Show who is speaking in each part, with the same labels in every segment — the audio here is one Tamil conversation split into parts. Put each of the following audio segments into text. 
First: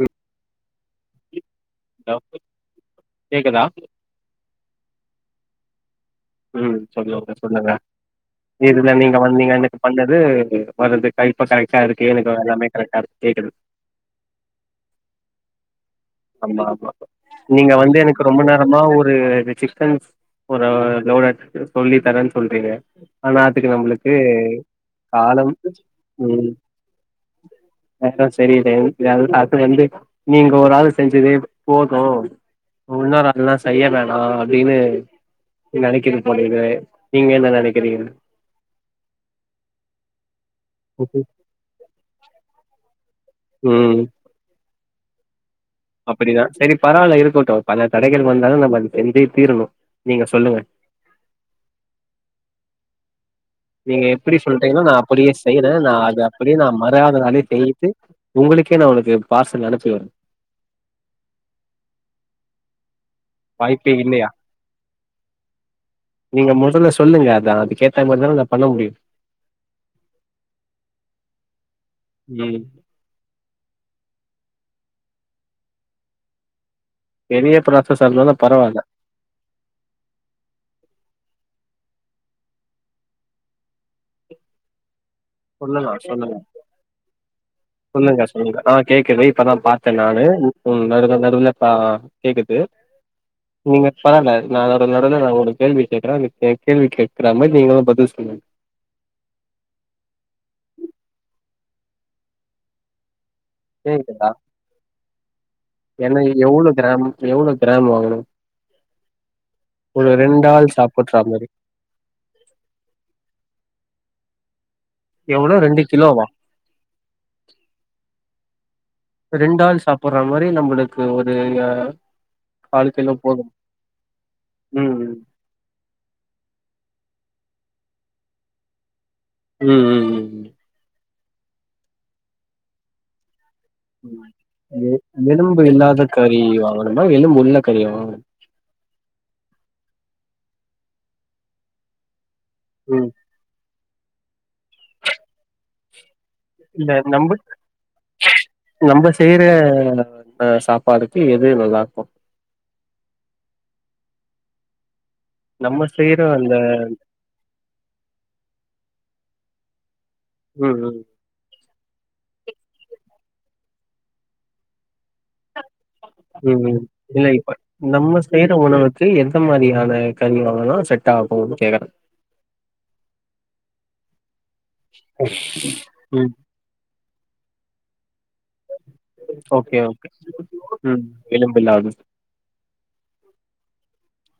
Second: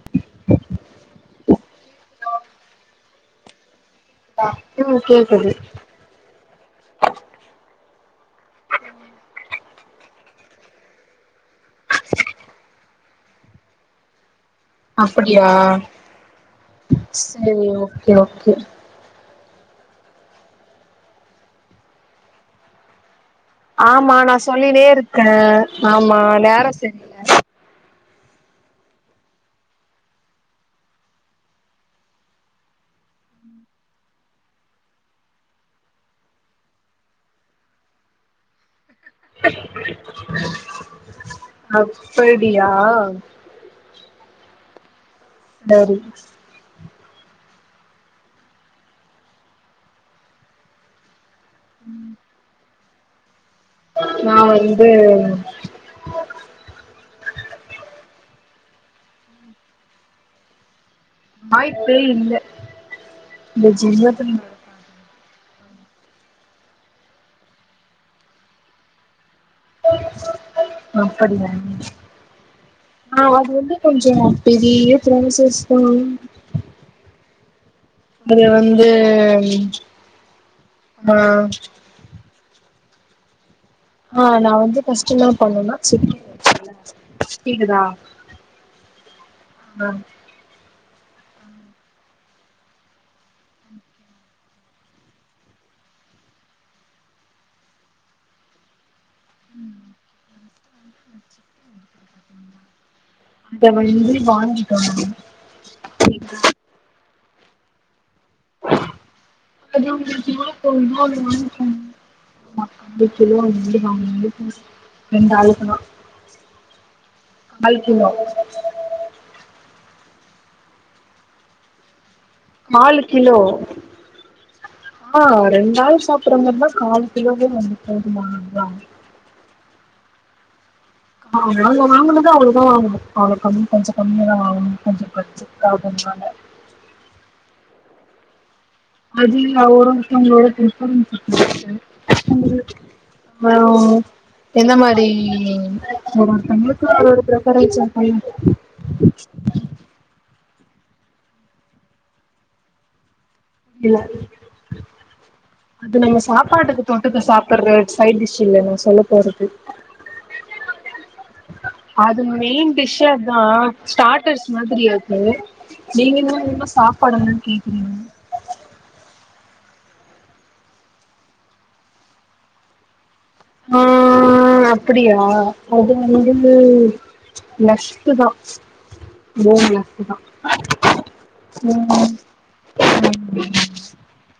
Speaker 1: ம் ஹலோ கேக்குதா
Speaker 2: உம் கேக்குது
Speaker 1: ம் சொல்லுங்க சொல்லுங்க இதுல நீங்க வந்து நீங்க எனக்கு பண்ணது வர்றது [unintelligible] கரெக்டா இருக்கு எனக்கு எல்லாமே கரெக்டா இருக்கு கேக்குது
Speaker 2: அப்பிடியா
Speaker 1: ஆமா ஆமா ஆ நீங்க வந்து எனக்கு ரொம்ப
Speaker 2: ஓகே
Speaker 1: நேரமா ஒரு சிக்கன் ஒரு [unintelligible] சொல்லி தரன்னு சொல்றீங்க ஆனா அதுக்கு நம்மளுக்கு
Speaker 2: ஆமா நான் சொல்லினே இருக்க
Speaker 1: காலம்
Speaker 2: ஆமா
Speaker 1: ம்
Speaker 2: நேரம் செரியல
Speaker 1: நேரம் செரியில்ல [unintelligible] அது வந்து நீங்க ஒரு ஆள் செஞ்சதே போதும் மூணு நேர நாலு நேர செய்ய வேணா அப்டின்னு நெனைக்கிற போள நீங்க என்ன நெனைக்கிறீங்க ஓகே
Speaker 2: அப்படியா
Speaker 1: உம்
Speaker 2: சரி
Speaker 1: அப்படிதான் செரி பரவால்ல இருக்கட்டும் பல தடைகள் வந்தாலும் நம்ம அத செஞ்ஜே தீரணும் நீங்க சொல்லுங்க
Speaker 2: ம்
Speaker 1: நீங்க எப்டி சொல்டீங்ளோ
Speaker 2: வந்து
Speaker 1: நா அப்டியே செய்யற நா அது அப்டியே நா மறாதுனாலே செய்து உங்களுக்கே நா [unintelligible] பார்சல் அனுப்பிவிட்ற
Speaker 2: வாய்ப்பே இல்ல இந்த
Speaker 1: வாய்ப்பே இல்லையா
Speaker 2: ஜென்மத்துல நடக்காது
Speaker 1: நீங்க முதல்ல சொல்லுங்க அது அதுக்கேத்த மாரிதான நா பண்ண முடியும்
Speaker 2: அப்படியா
Speaker 1: ம்
Speaker 2: ஆ ஆ [unintelligible] கொஞ்சம் பெரிய புராசஸசு தான்
Speaker 1: பெரிய புரா
Speaker 2: அது வந்து ஆ ஆ நா வந்து பஷ் ஷின்னா பண்ணுனா
Speaker 1: சொல்லலா
Speaker 2: செரி
Speaker 1: சொல்லுங்க சொல்லுங்க சொல்லுங்க ஆ கேக்குது இப்பதா
Speaker 2: ஆ
Speaker 1: பாத்தே நானு ம் நடுல நடுல ஆ கேக்குது நீங்க பரால நா நடுல நடுல நா உங்களுக் கேள்வி கேக்குறே ஏ கேள்வி கேட்குற மாரி நீங்களு பதில் சொல்லுங்க
Speaker 2: ம் அத [unintelligible]
Speaker 1: கேக்குதா
Speaker 2: வாங்கிடோ
Speaker 1: ஏன்னா
Speaker 2: நாங்க
Speaker 1: எவ்ளோ கிராம் எவ்ளோ கிராம் வாங்கணு ஒரு ரெண்டு ஆள் சாப்புட்ற மாரி
Speaker 2: [unintelligible] ம்
Speaker 1: எவ்ளோ ரெண்டு கிலோவா
Speaker 2: கால் கிலோ
Speaker 1: ரெண்டால் சாப் போற மாரி நம்மளுக்கு ஒரு கால்
Speaker 2: நாலு கிலோ
Speaker 1: போது ம்
Speaker 2: ஆஹ் ரெண்டு ஆள் சாப்பிட்றமாரி இருந்தா கால் [unintelligible]
Speaker 1: உம் உம் உம்
Speaker 2: ஆஹ நாங்க வாங்கினதே அவ்ளோதா வாங்குவே அவ்ளோ கம்
Speaker 1: எலும்பு இல்லாத
Speaker 2: ஆகுறதுனால
Speaker 1: கறி வாங்கணுமா எலும்பு உள்ள கரி வாங்கணு
Speaker 2: அது ஒருஒருதங்களோட விருப்பத்த பொருத்து
Speaker 1: ம்
Speaker 2: ஆ எந்த மாரி ஒரு ஒருத்தவங்களுக்கு
Speaker 1: இல்ல
Speaker 2: ஒரு
Speaker 1: நம்ப ஆஹ் சாப்பாடுக்கு எது நல்லா இருக்கும்
Speaker 2: இல்ல அது நம்ம
Speaker 1: செய்ற அந்த
Speaker 2: சாப்பாட்டுக்கு தொட்டுக்க சாப்பிடுற சைட் டிஷ் இல்ல நான் சொல்ல போறது
Speaker 1: உம் உம்
Speaker 2: அது மெயின் டிஸ்தா தா ஸ்டார்டர்ஸ் மாதிரி அது நீங்க என்ன என்ன
Speaker 1: ஹம் இல்ல
Speaker 2: சாப்பாடெல்லா
Speaker 1: இப்ப
Speaker 2: கேக்குறீங்க
Speaker 1: நம்ம செய்யுற உணவுக்கு எ எந்த மாரியான கரியெல்லா வாங்குனா செட் ஆகும்னு கேட்கற
Speaker 2: ம் அப்படியா அது
Speaker 1: ம்
Speaker 2: வந்து லஸ்டு தா
Speaker 1: ஓகே ஓகே ம் எலும்பில்லாதது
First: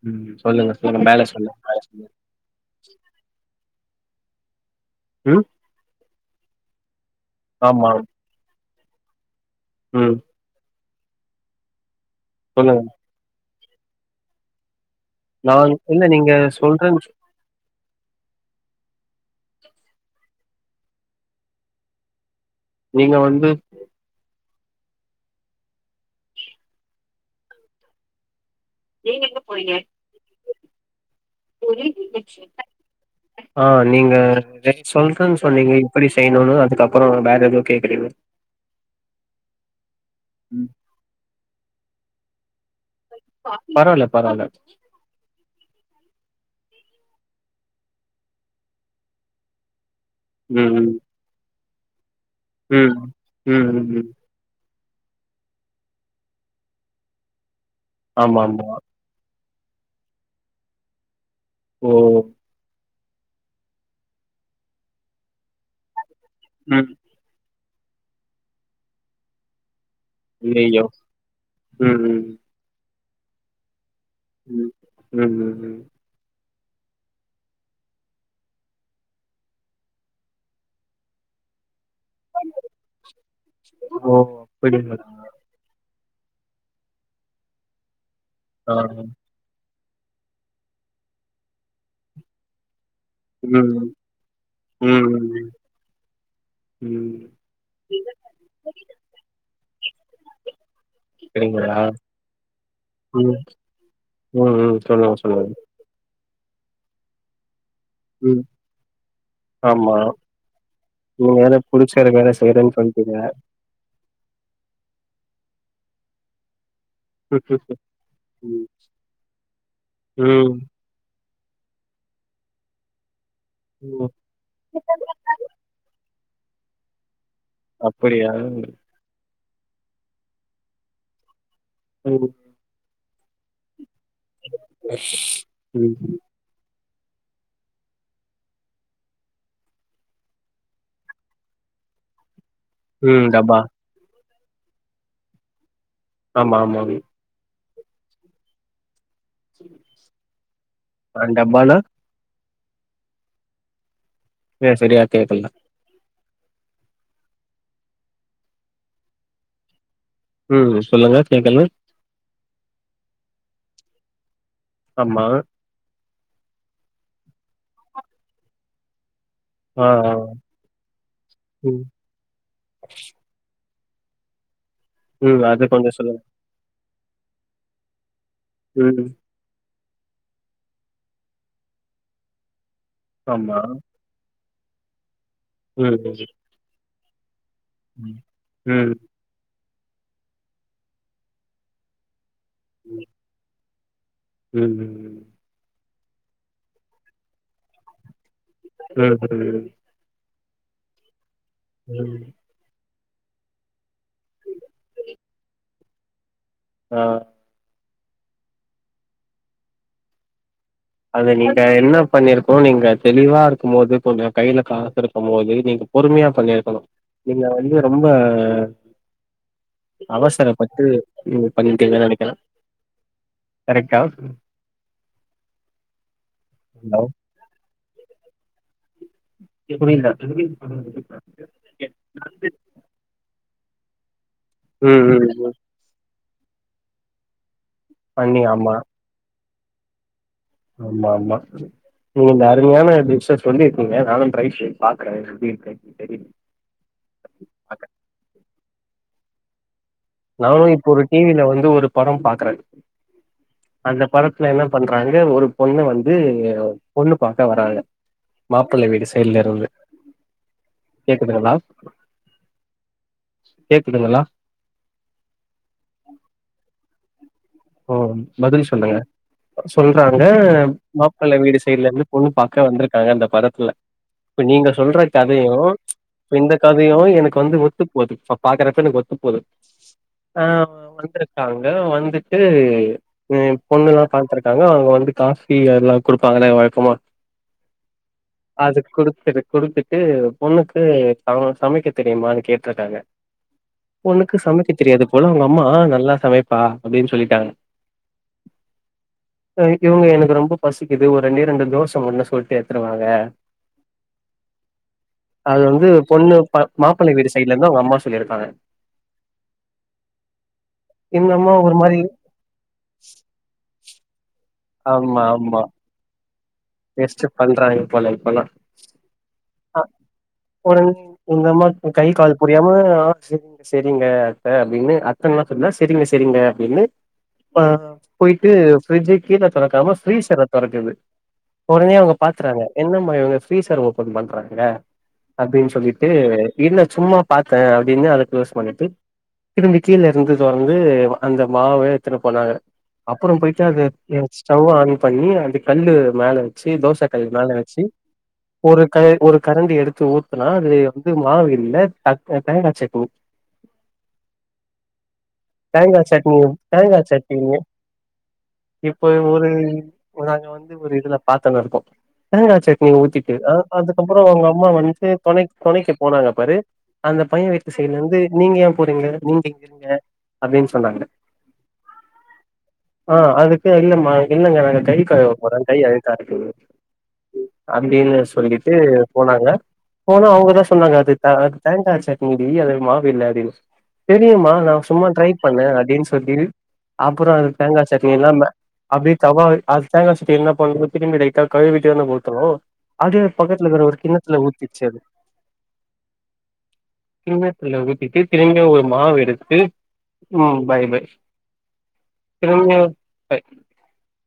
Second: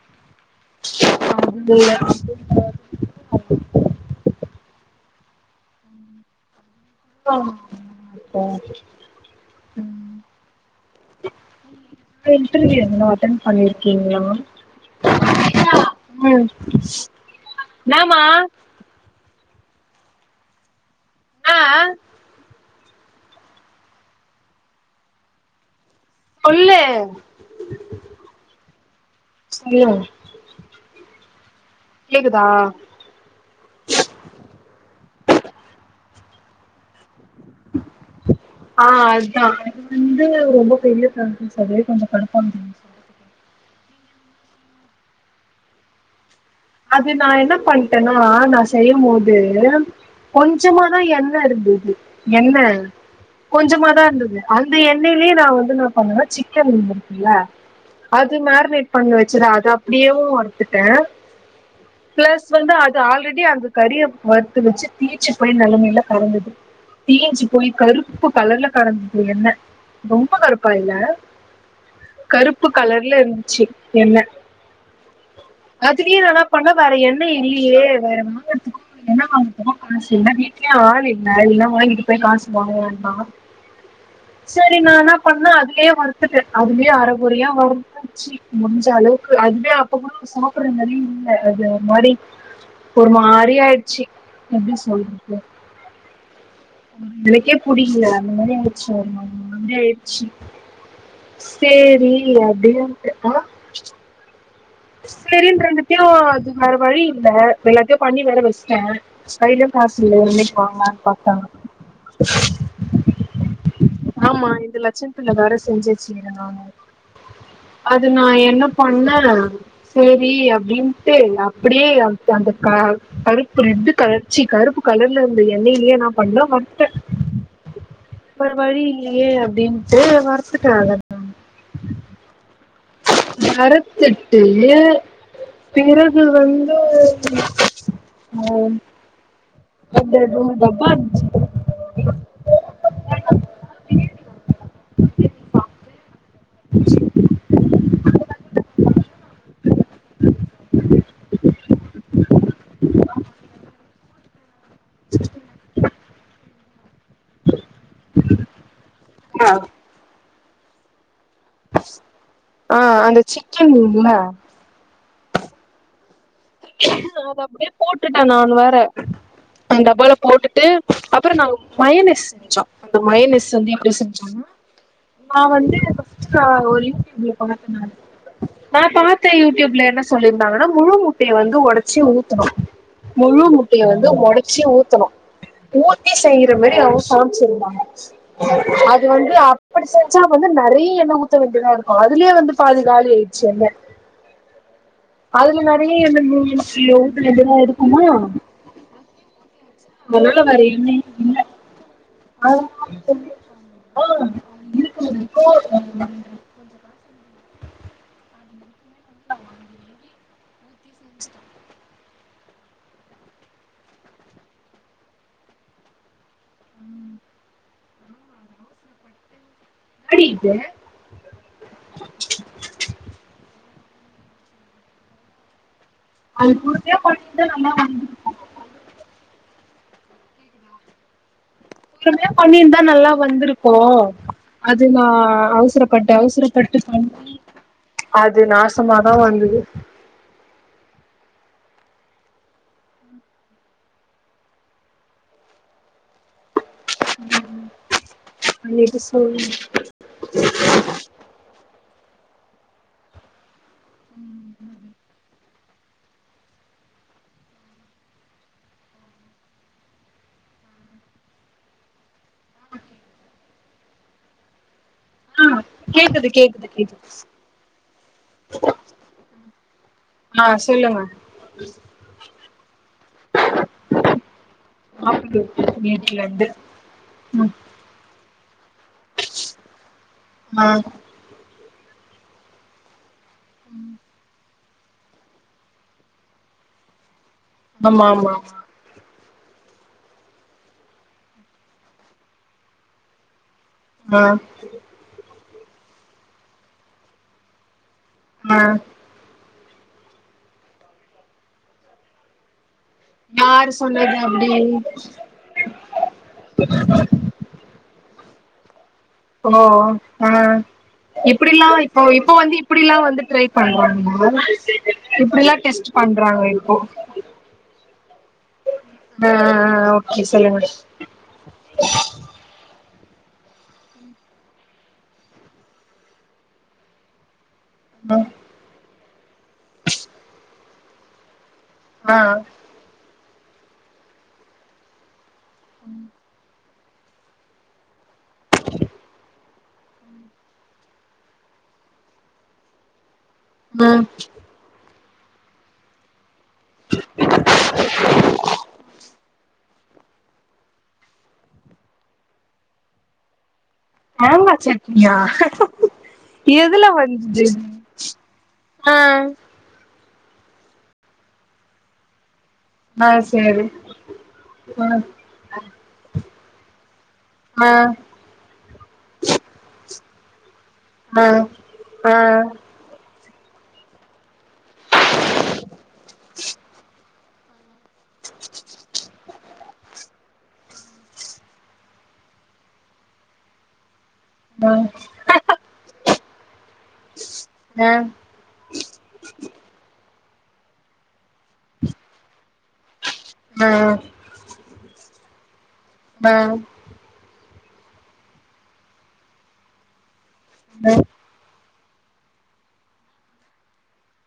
Speaker 1: ம் சொல்லுங்க சொல்லுங்க மேல சொல்லு மேல சொல்லு உம்
Speaker 2: [unintelligible]
Speaker 1: உம்
Speaker 2: [inaudible]
Speaker 1: சொல்லுங்க.
Speaker 2: [unintelligible] பண்ணிருக்கீங்ளா
Speaker 1: நான் இல்ல நீங்க சொல்றேன் சொ
Speaker 2: என்னாமா ஆ ஆ
Speaker 1: நீங்க வந்து
Speaker 2: சொல்லு
Speaker 1: நீங்க எங்க போனீங்க
Speaker 2: சொல்லுங்க கேக்குதா
Speaker 1: ஆஹ் நீங்க சொல்ற சொன்னீங்க இப்டி தேய்னூனு அதுக்கப்பறோ பேக்
Speaker 2: ஆஹ் அதா அது வந்து
Speaker 1: ம்.
Speaker 2: ரொம்ப பெரிய [inaudible] அது கொஞ்சொ கடுப்பான திங்ஸ் [unintelligible]
Speaker 1: பரவால பரவால
Speaker 2: அது நா என்ன பண்டேன்னா நா செய்யும் போது
Speaker 1: ம், ம்,
Speaker 2: கொஞ்ஜமாதா எண்ண இருந்தது எண்ண
Speaker 1: ம், ம், ம்,
Speaker 2: கொஞ்ஜமாதா
Speaker 1: ம்.
Speaker 2: இருந்தது அது இந்த எண்ணெயிலயே நா வந்து நா பண்ணுவ சிக்கன் இருக்குல்ல அது
Speaker 1: ஆமாமா.
Speaker 2: மேரினேட் பண்ணி வச்சுற அ தப்டியேவு அருத்துட்ட
Speaker 1: ஓ!
Speaker 2: பிளஸ் வந்து அத் த்து ஆல்ரெடி அந்த கறிய வறுத்து வச்சி தீச்சி போய் நெலமையில கலந்தது
Speaker 1: ம்.
Speaker 2: [unintelligible] போய் கருப்பு கலர்ல கடந்தது எண்ண ரொம்ப
Speaker 1: ஐயய்யோ!
Speaker 2: கருப்பாயில்ல
Speaker 1: ம், ம்,
Speaker 2: கருப்பு கலர் கீழ் இருந்ச்சி எண்ண
Speaker 1: ம், ம், ம், ம்.
Speaker 2: அதுலெயே நல்லா பண்ண வேற எண்ணெய் இல்லியே வேற வாங்கறதுக்கு என்னா பண்றது காசு இல்ல வீட்லயே ஆள் இல்ல இருந்தா வாங்கிட்
Speaker 1: ஓ!
Speaker 2: [unintelligible] சரி நா
Speaker 1: அப்படிங்களா?
Speaker 2: என்ன பண்ண அதிலயே வ அதுலயே அரைகுறையா வ
Speaker 1: ஆ.
Speaker 2: முடிஞ்ச அளவுக்கு அதுவே அப்புறமா சாப்ற நெலையே இல் அது மாரி ஒரு மாரி
Speaker 1: ம்,
Speaker 2: ஆயிட்ச்சி எப்டி
Speaker 1: ம்,
Speaker 2: சொல்றது
Speaker 1: ம், ம்.
Speaker 2: எனக்கே புடிக்ல அந்த மாரி ஆயிடுச்சி ஒரு மாரி வந்து ச்சி
Speaker 1: அப்படிங்களா?
Speaker 2: சேரி அப்டியான்டு தா
Speaker 1: ம், ம், ம். சொல்லுங்க, சொல்லுங்க.
Speaker 2: சரின்றகத்தியோ அது வேறு வழி இல்ல எல்லாத்தையு பண்ணி வேற
Speaker 1: ம்.
Speaker 2: வெச்சுட்டேன் கைலயு
Speaker 1: ஆமா
Speaker 2: காசு இல்லை என்னிகோங்கனு பாத்தா
Speaker 1: நீங்க வேற புடிச்சத வேற செய்றேன்னு சொல்ட்டீங்க
Speaker 2: ஆமா இந்த லட்ச இல்ல வேற செஞ்சு [unintelligible] அது நா என்ன பண்ணே சேரி
Speaker 1: ம்
Speaker 2: அப்டின்ட்டு அப்டியே அந்த க கரு இப்ப இது
Speaker 1: ம்
Speaker 2: கலர்ச்சி கருப்பு கலர்ல இருந்த எண்ணையிலயே நா கொண்ண மட்ட
Speaker 1: அப்படியா
Speaker 2: வேற வழி இல்லையே ப்படின்ட்டு வர்த்துக்காகதா
Speaker 1: ம்
Speaker 2: பாரத் [unintelligible]
Speaker 1: ம்
Speaker 2: பிறகு வந்து ம் அந்த ரூம் தாம்ப்பா இந்துச்சி
Speaker 1: ம் டப்பா ஆமா ஆமாங் ஆ டப்பானா ஆஹ சரியா கேக்கல
Speaker 2: ஆ
Speaker 1: ம் சொல்லுங்க கேக்கல
Speaker 2: ஆ அந்த சிக்கன் இருக்குல
Speaker 1: ஆமா
Speaker 2: அத அப்படியே போட்டுட்டே நான் வேற அந்த
Speaker 1: ஆ
Speaker 2: டபால
Speaker 1: ஆ
Speaker 2: போட்டுட்டு அப்புறோ நா
Speaker 1: ம்
Speaker 2: மயனிஸ் செஞ்சோ அந்த மயனிஸ் வந்து அப்டியே செஞ்சா நா
Speaker 1: ம் அது
Speaker 2: வந்து
Speaker 1: கொஞ்சோ சொல்லுங்க
Speaker 2: [unintelligible] நீ பாக்க நா ஆ
Speaker 1: ம்
Speaker 2: பாத்தே யூ டியூப்ல என்ன சொல்லிருந்தாங்கன்னா முழு மு அப்படியே வந்து உடைச்சி ஊத்தனு முழு
Speaker 1: ஆமா
Speaker 2: முட்டைய வந்து ஒட ச்சி ஊத்தனூ
Speaker 1: ம்
Speaker 2: ஊத்தி செய்றமேரி அவுஸ்
Speaker 1: ம்
Speaker 2: [unintelligible]
Speaker 1: ம் ம்
Speaker 2: அது வந்து அ இப்படி செஞ்சா வந்து நறைய எண்ண ஊத்த வேண்டியதா இருக்கோ அதுலயே வந்து பாதிகாலி ஆயிடுச்சு எண்ண
Speaker 1: ம் ம் ம்
Speaker 2: [unintelligible] எதுனா இருக்குமா
Speaker 1: ம் ம்
Speaker 2: எவ்ளோ நேரோ எண்ணே இல்ல
Speaker 1: ம் ம்
Speaker 2: [unintelligible] [unintelligible]
Speaker 1: ஆஹ் அது நீங்க என்ன பண்ணிருக்கணோ நீங்க தெளிவா இருக்கும் போது கொஞ்சோ கைல காசு இருக்கும் போது நீங்க பொறுமையா பண்ணி இருக்கணும் நீங்க வந்து ரொம்ப அவசர
Speaker 2: தேடிட்டு
Speaker 1: பட்டு இதை பண்ணிருக்கீங்கன் நனக்கிறேன் கரெக்டா
Speaker 2: அது குருக்கே
Speaker 1: ஹலோ
Speaker 2: கொண்ணிருந்த நல்லா [unintelligible]
Speaker 1: எப்படி இந்த [unintelligible]
Speaker 2: [unintelligible] பண்ணிருந்தா நல்லா வந்திருக்கோ
Speaker 1: ம்
Speaker 2: அதுன
Speaker 1: ம் ம்
Speaker 2: அவசர பட்ட அவசர பத்து பவுன்
Speaker 1: பண்ணி
Speaker 2: அது
Speaker 1: ஆமா
Speaker 2: நாசமாதா வந்தது
Speaker 1: ஆமா ஆமா நீங்க இந்த அருமையான டிஷ் ஆ சொல்லி இருக்கீங்க நானும் ட்ரை பண்ணி பாக்குறேன் எப்படி இருக்குன்னு தெரியல ட்ரை பண்ணி பாக்குறேன்
Speaker 2: இல்லேட்டி சொல்லுங்க
Speaker 1: நானும் இப்ப ஒரு டிவில வந்து ஒரு படம் [unintelligible] க்றன் அந்த படத்துல என்ன பண்றாங்க ஒரு பொண்ணு வந்து பொண்ணு பாக்க வராங்க மாப்பிள்ளை வீடு சைடுல இருந்து கேக்குதுங்களா கேக்குதுங்களா
Speaker 2: கேக்குது கேக்குது கேக்குது
Speaker 1: ஓ பதில் சொல்லுங்க சொல்றாங்க
Speaker 2: ஆ சொல்லுங்க
Speaker 1: மாப்பிள்ள வீடு சைடல இருந்து பொண்ணு பாக் க வந்துருக் க்கா இந்த படத்துல இப்ப நீங்க சொல்ற
Speaker 2: சாப்டுட்டு
Speaker 1: கதையும்
Speaker 2: இருக்கே வீட்ல இருந்து
Speaker 1: இந்த கதையும் எனக்கு
Speaker 2: ம்
Speaker 1: வந்து ஒத்துப்போகுது இப்ப பாக்குறப்ப எனக்கு ஒத்துப்போகுது
Speaker 2: ஆ
Speaker 1: ஆஹ் வந்திருக்காங்க எல்லாரோ வந்து ஏ ம் பொண்ணுங்கலா பாத்ருக்காங்க அதான் அவங்க வந்து காபி அதெலாம் குடுப்பாங்களே வழக்கமா
Speaker 2: ஆமா ஆமா
Speaker 1: அது குடுத்துரு கொடுத்துட்டு பொண்ணுக்கு ச சமைக்க தெரியுமான்னு கேட்டுறுக்காங்க
Speaker 2: ஆ
Speaker 1: உனக்கு சமைக்க தெரியாது போல உங்க அம்மா ஆ நல்லா சமைப்பா அப்டின்னு சொல்லிட்டாங்க
Speaker 2: ஆ
Speaker 1: [unintelligible] இவங்க எனக்கு ரொம்ப பசிக்குது ஒரு ரெண்டே ரெண்டு தோசை [unintelligible] சொல்லிட்டே வாங்க
Speaker 2: யாரு சொன்னது அப்டி
Speaker 1: அது வந்து பொண்ணு பா மாப்பள வீடு சைட்லருந்து அவுங்க அம்மா சொல்லிரு [unintelligible]
Speaker 2: ஓ ஆஹ்
Speaker 1: இந்த
Speaker 2: இப்படி
Speaker 1: அம்மா
Speaker 2: ஆ
Speaker 1: ஒரு மாரி
Speaker 2: இப்போ இப்ப வந்து இப்டில்லாம் வந்து ட்ரை பண்றோம் இப்டிலாம் டெஸ்ட் பண் [unintelligible]
Speaker 1: வேஸ்ட் பண்றாங்க இப்போ இப்போல்லாம்
Speaker 2: ஆ ஓகே சொல்லுங்க
Speaker 1: அ எங்க அம்மா கை கால் புரியாம செரிங்க செரிங்க அதா அப்டின்னு அர்த்தம்லா சொல்லுல செரிங்க செரிங்க அப்டின்னு ஆ
Speaker 2: ம்
Speaker 1: போயிட்டு ஃப்ரிட்ஜ கீழ தொறக்காம ஃப்ரீசர தொறக்குது [unintelligible] அவுங்க
Speaker 2: ஆ
Speaker 1: பாத்துருவாங்க என்ன மாரி ஃப்ரீசர ஓப்பன் பண் கடசில அப்டின்னு சொல்லிட்டு இல்ல சும்மா பாத்தேன் அப்டின்னு அத யூஸ் பண்ணிட்டு திரும்பி கீழ இருந்து தொறந்து அந்த மாவே எத்துன்னு போனாங்க அப்பறோ போயிட்டு அது
Speaker 2: ம்
Speaker 1: [unintelligible] ஸ்டவ்வ ஆன் பண்ணி அந்த கல்லு மேல சி தோசக்கல்லு மேல வச்சு ஒரு க ஒரு கரண்டி எடுத் எடுத்து ஊத்துனா அது வந்து மாவில்ல தக் தேங்கா சட்னி
Speaker 2: மாங்கா சட்னியா
Speaker 1: தேங்கா சட்னி
Speaker 2: எதுல
Speaker 1: தேங்கா
Speaker 2: வந்துது
Speaker 1: சட்னிங்க
Speaker 2: ஆ
Speaker 1: இப்போ ஒரு நாங்க வந்து ஒரு இதுல பாாத்துன்னு இருக்கோம் தேங்காய் சட்னி
Speaker 2: ஆ
Speaker 1: ஊத்திட்டிங்லா
Speaker 2: சேரி
Speaker 1: அதுக்கப்புறோ உங்க அம்மா
Speaker 2: ஆ
Speaker 1: வந்து தொணை தொணைக்கி போனாங்க பாரு அந்த பையன்
Speaker 2: ஆ
Speaker 1: வீட்டு சைடுலேந்து நீங்க ஏன் போறீங்க நீங்க இங்க இருங்க அப்டின்னு சொன்னாங்க
Speaker 2: ஆ ஆ ஆ
Speaker 1: ஆ அதுக்கு இல்லம்மா இல்லங்க நாங்க கை கழுவ போறோம் கை அழுக்கா இருக்கு அப்பிடினு சொல்லி [unintelligible] போனாங்க போனா அவுங்க தா சொன்னாங்க அது த, அது தேங்காய் சட்னீடி அது மாவு இல்ல அப்டினு தெரியுமா நா
Speaker 2: ஆ
Speaker 1: சும்மா ட்ரை பண்ணே அப்டின் [unintelligible] ஆம் அப்றோ அது தேங்கா
Speaker 2: ஆ
Speaker 1: சட்னி எல்லாமே அப்பிடியே தவா அது தேங்கா சட் ப்ப என்ன பண்றது திரும்பி [unintelligible] கழுவிட்டு வேணா ஊத்தறோ அது பக்கத்துலருக்கற ஒரு கிண்ணத்துல ஊத்திட்ச்சி அது
Speaker 2: ஆஹ்
Speaker 1: கிண்ணத்துல ஊத்திட்டு திரும்பி ஒரு மாவ் எடுத்து ஹும் பை பை திரும்பியு [unintelligible]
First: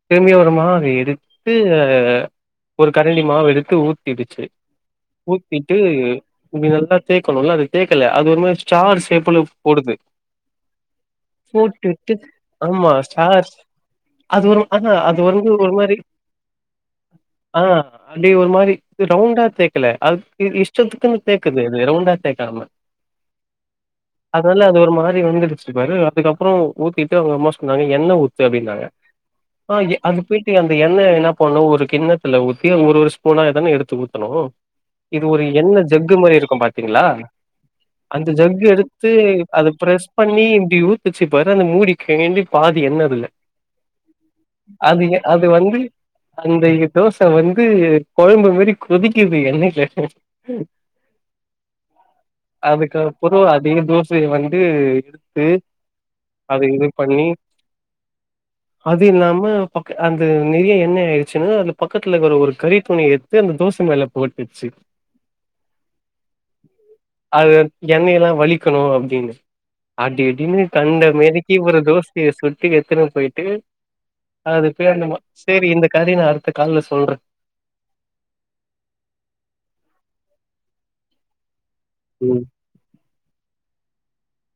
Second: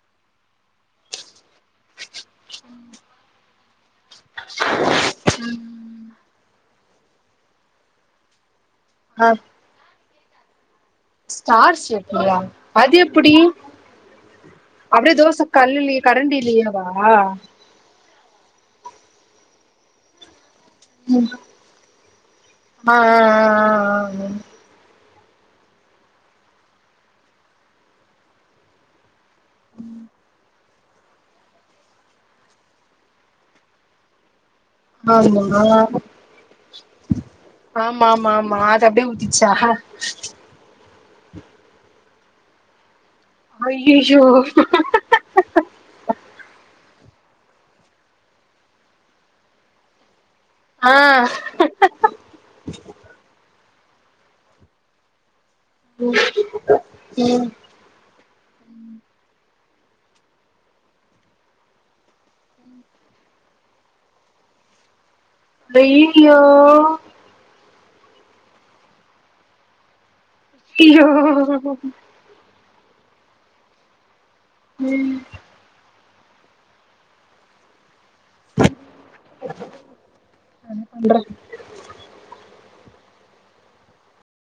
Speaker 1: திரும்பியு ஒரு மாவு எடுத்து ஒரு கரண்டி மாவு எடுத்து ஊத் தீந்துர்ச்சு ஊத்திட்டு இப்டி நல்லா தேக்கணு [unintelligible] அத தேக்கல அது ஒரு மாரி ஸ்டார்
Speaker 2: ஆ
Speaker 1: ஷேப்புல போடுது
Speaker 2: ஸ்டார்
Speaker 1: போட்டுட்டு
Speaker 2: ஷேப்லயா
Speaker 1: ஆமா
Speaker 2: அது எப்பிடி
Speaker 1: ஸ்டார் அது ஒரு ஆனா
Speaker 2: அப்டியே
Speaker 1: அது
Speaker 2: தோச
Speaker 1: வந்து ஒரு மாரி
Speaker 2: கல்லுலே கரண்டிலயேவா
Speaker 1: அப்டி ஒரு மாரி து ரவுண்டா தேக்கலா அத் இத் இஷ் ஷ்டத்துக்குன் தேய்க்குது அது ரவுண்டா தேக்காம
Speaker 2: ஆ
Speaker 1: அதனால அது ஒரு மார் வந்திடுச்சு பாரு அதுக்கப்றோ ஊத்திட்டு அவுங்க அம்மா சொன்னாங்க எண்ண ஊத்து அப்டின்னாங்க ஆஹ் அது போயிட்டு அந் எண்ணெய என்ன பண்ணும் ஒரு கிண்ணத்துல ஊத்தி ஒரு ஒரு ஸ்பூனா தானே எடுத் துத்தானும்
Speaker 2: ஆ
Speaker 1: [unintelligible] இது ஒரு
Speaker 2: ஆ ஆ
Speaker 1: என்ன ஜக்கு மாரி இருக்கூ பாத்தீங்களா
Speaker 2: ஆமா
Speaker 1: அந்த
Speaker 2: ஆமா ஆமா
Speaker 1: ஜக்கு
Speaker 2: அது அப்டியே
Speaker 1: எடுத்து
Speaker 2: ஊத்திச்சா
Speaker 1: அத பிரஸ் பண்ணி இப்படி ஊத் ச்சி பாரு அந்த மூடி கெழண்டு பாதி எண்ணே அதுல
Speaker 2: அய்யய்யோ
Speaker 1: அது அது வந்து அந்த தோசை வந்து குழம்பு மாரி கொதிக்குது எண்ணெய்ல
Speaker 2: ஆ
Speaker 1: நீங்க தோசையை வந்து த்து அத இது பண்ணி அது இல்லாம பக்க அந்த நெறிய எண்ணே ஆயிடுச்சுன்னா அது பக்கத்துல இக்குற ஒரு கறி துணி எத்து அந்த தோச [unintelligible] மேல போட்டுச்சு
Speaker 2: [unintelligible]
Speaker 1: என்ன எல்லா வலிக்குணோ அப்டின் ஆடிட் அப்டின்னு கண்ட
Speaker 2: ஐயோ
Speaker 1: மேனிக்கு ஒரு தோஸைய சுட்டு எத்துன்னு போய்ட் டே அதுப்பேர்
Speaker 2: ம்
Speaker 1: ன்னமோ செரி இந்த கதிரயு நா அறு ஒத்த கால்ல சொல்றே
Speaker 2: [inaudible] நா ன்ன பண்றே
Speaker 1: ம்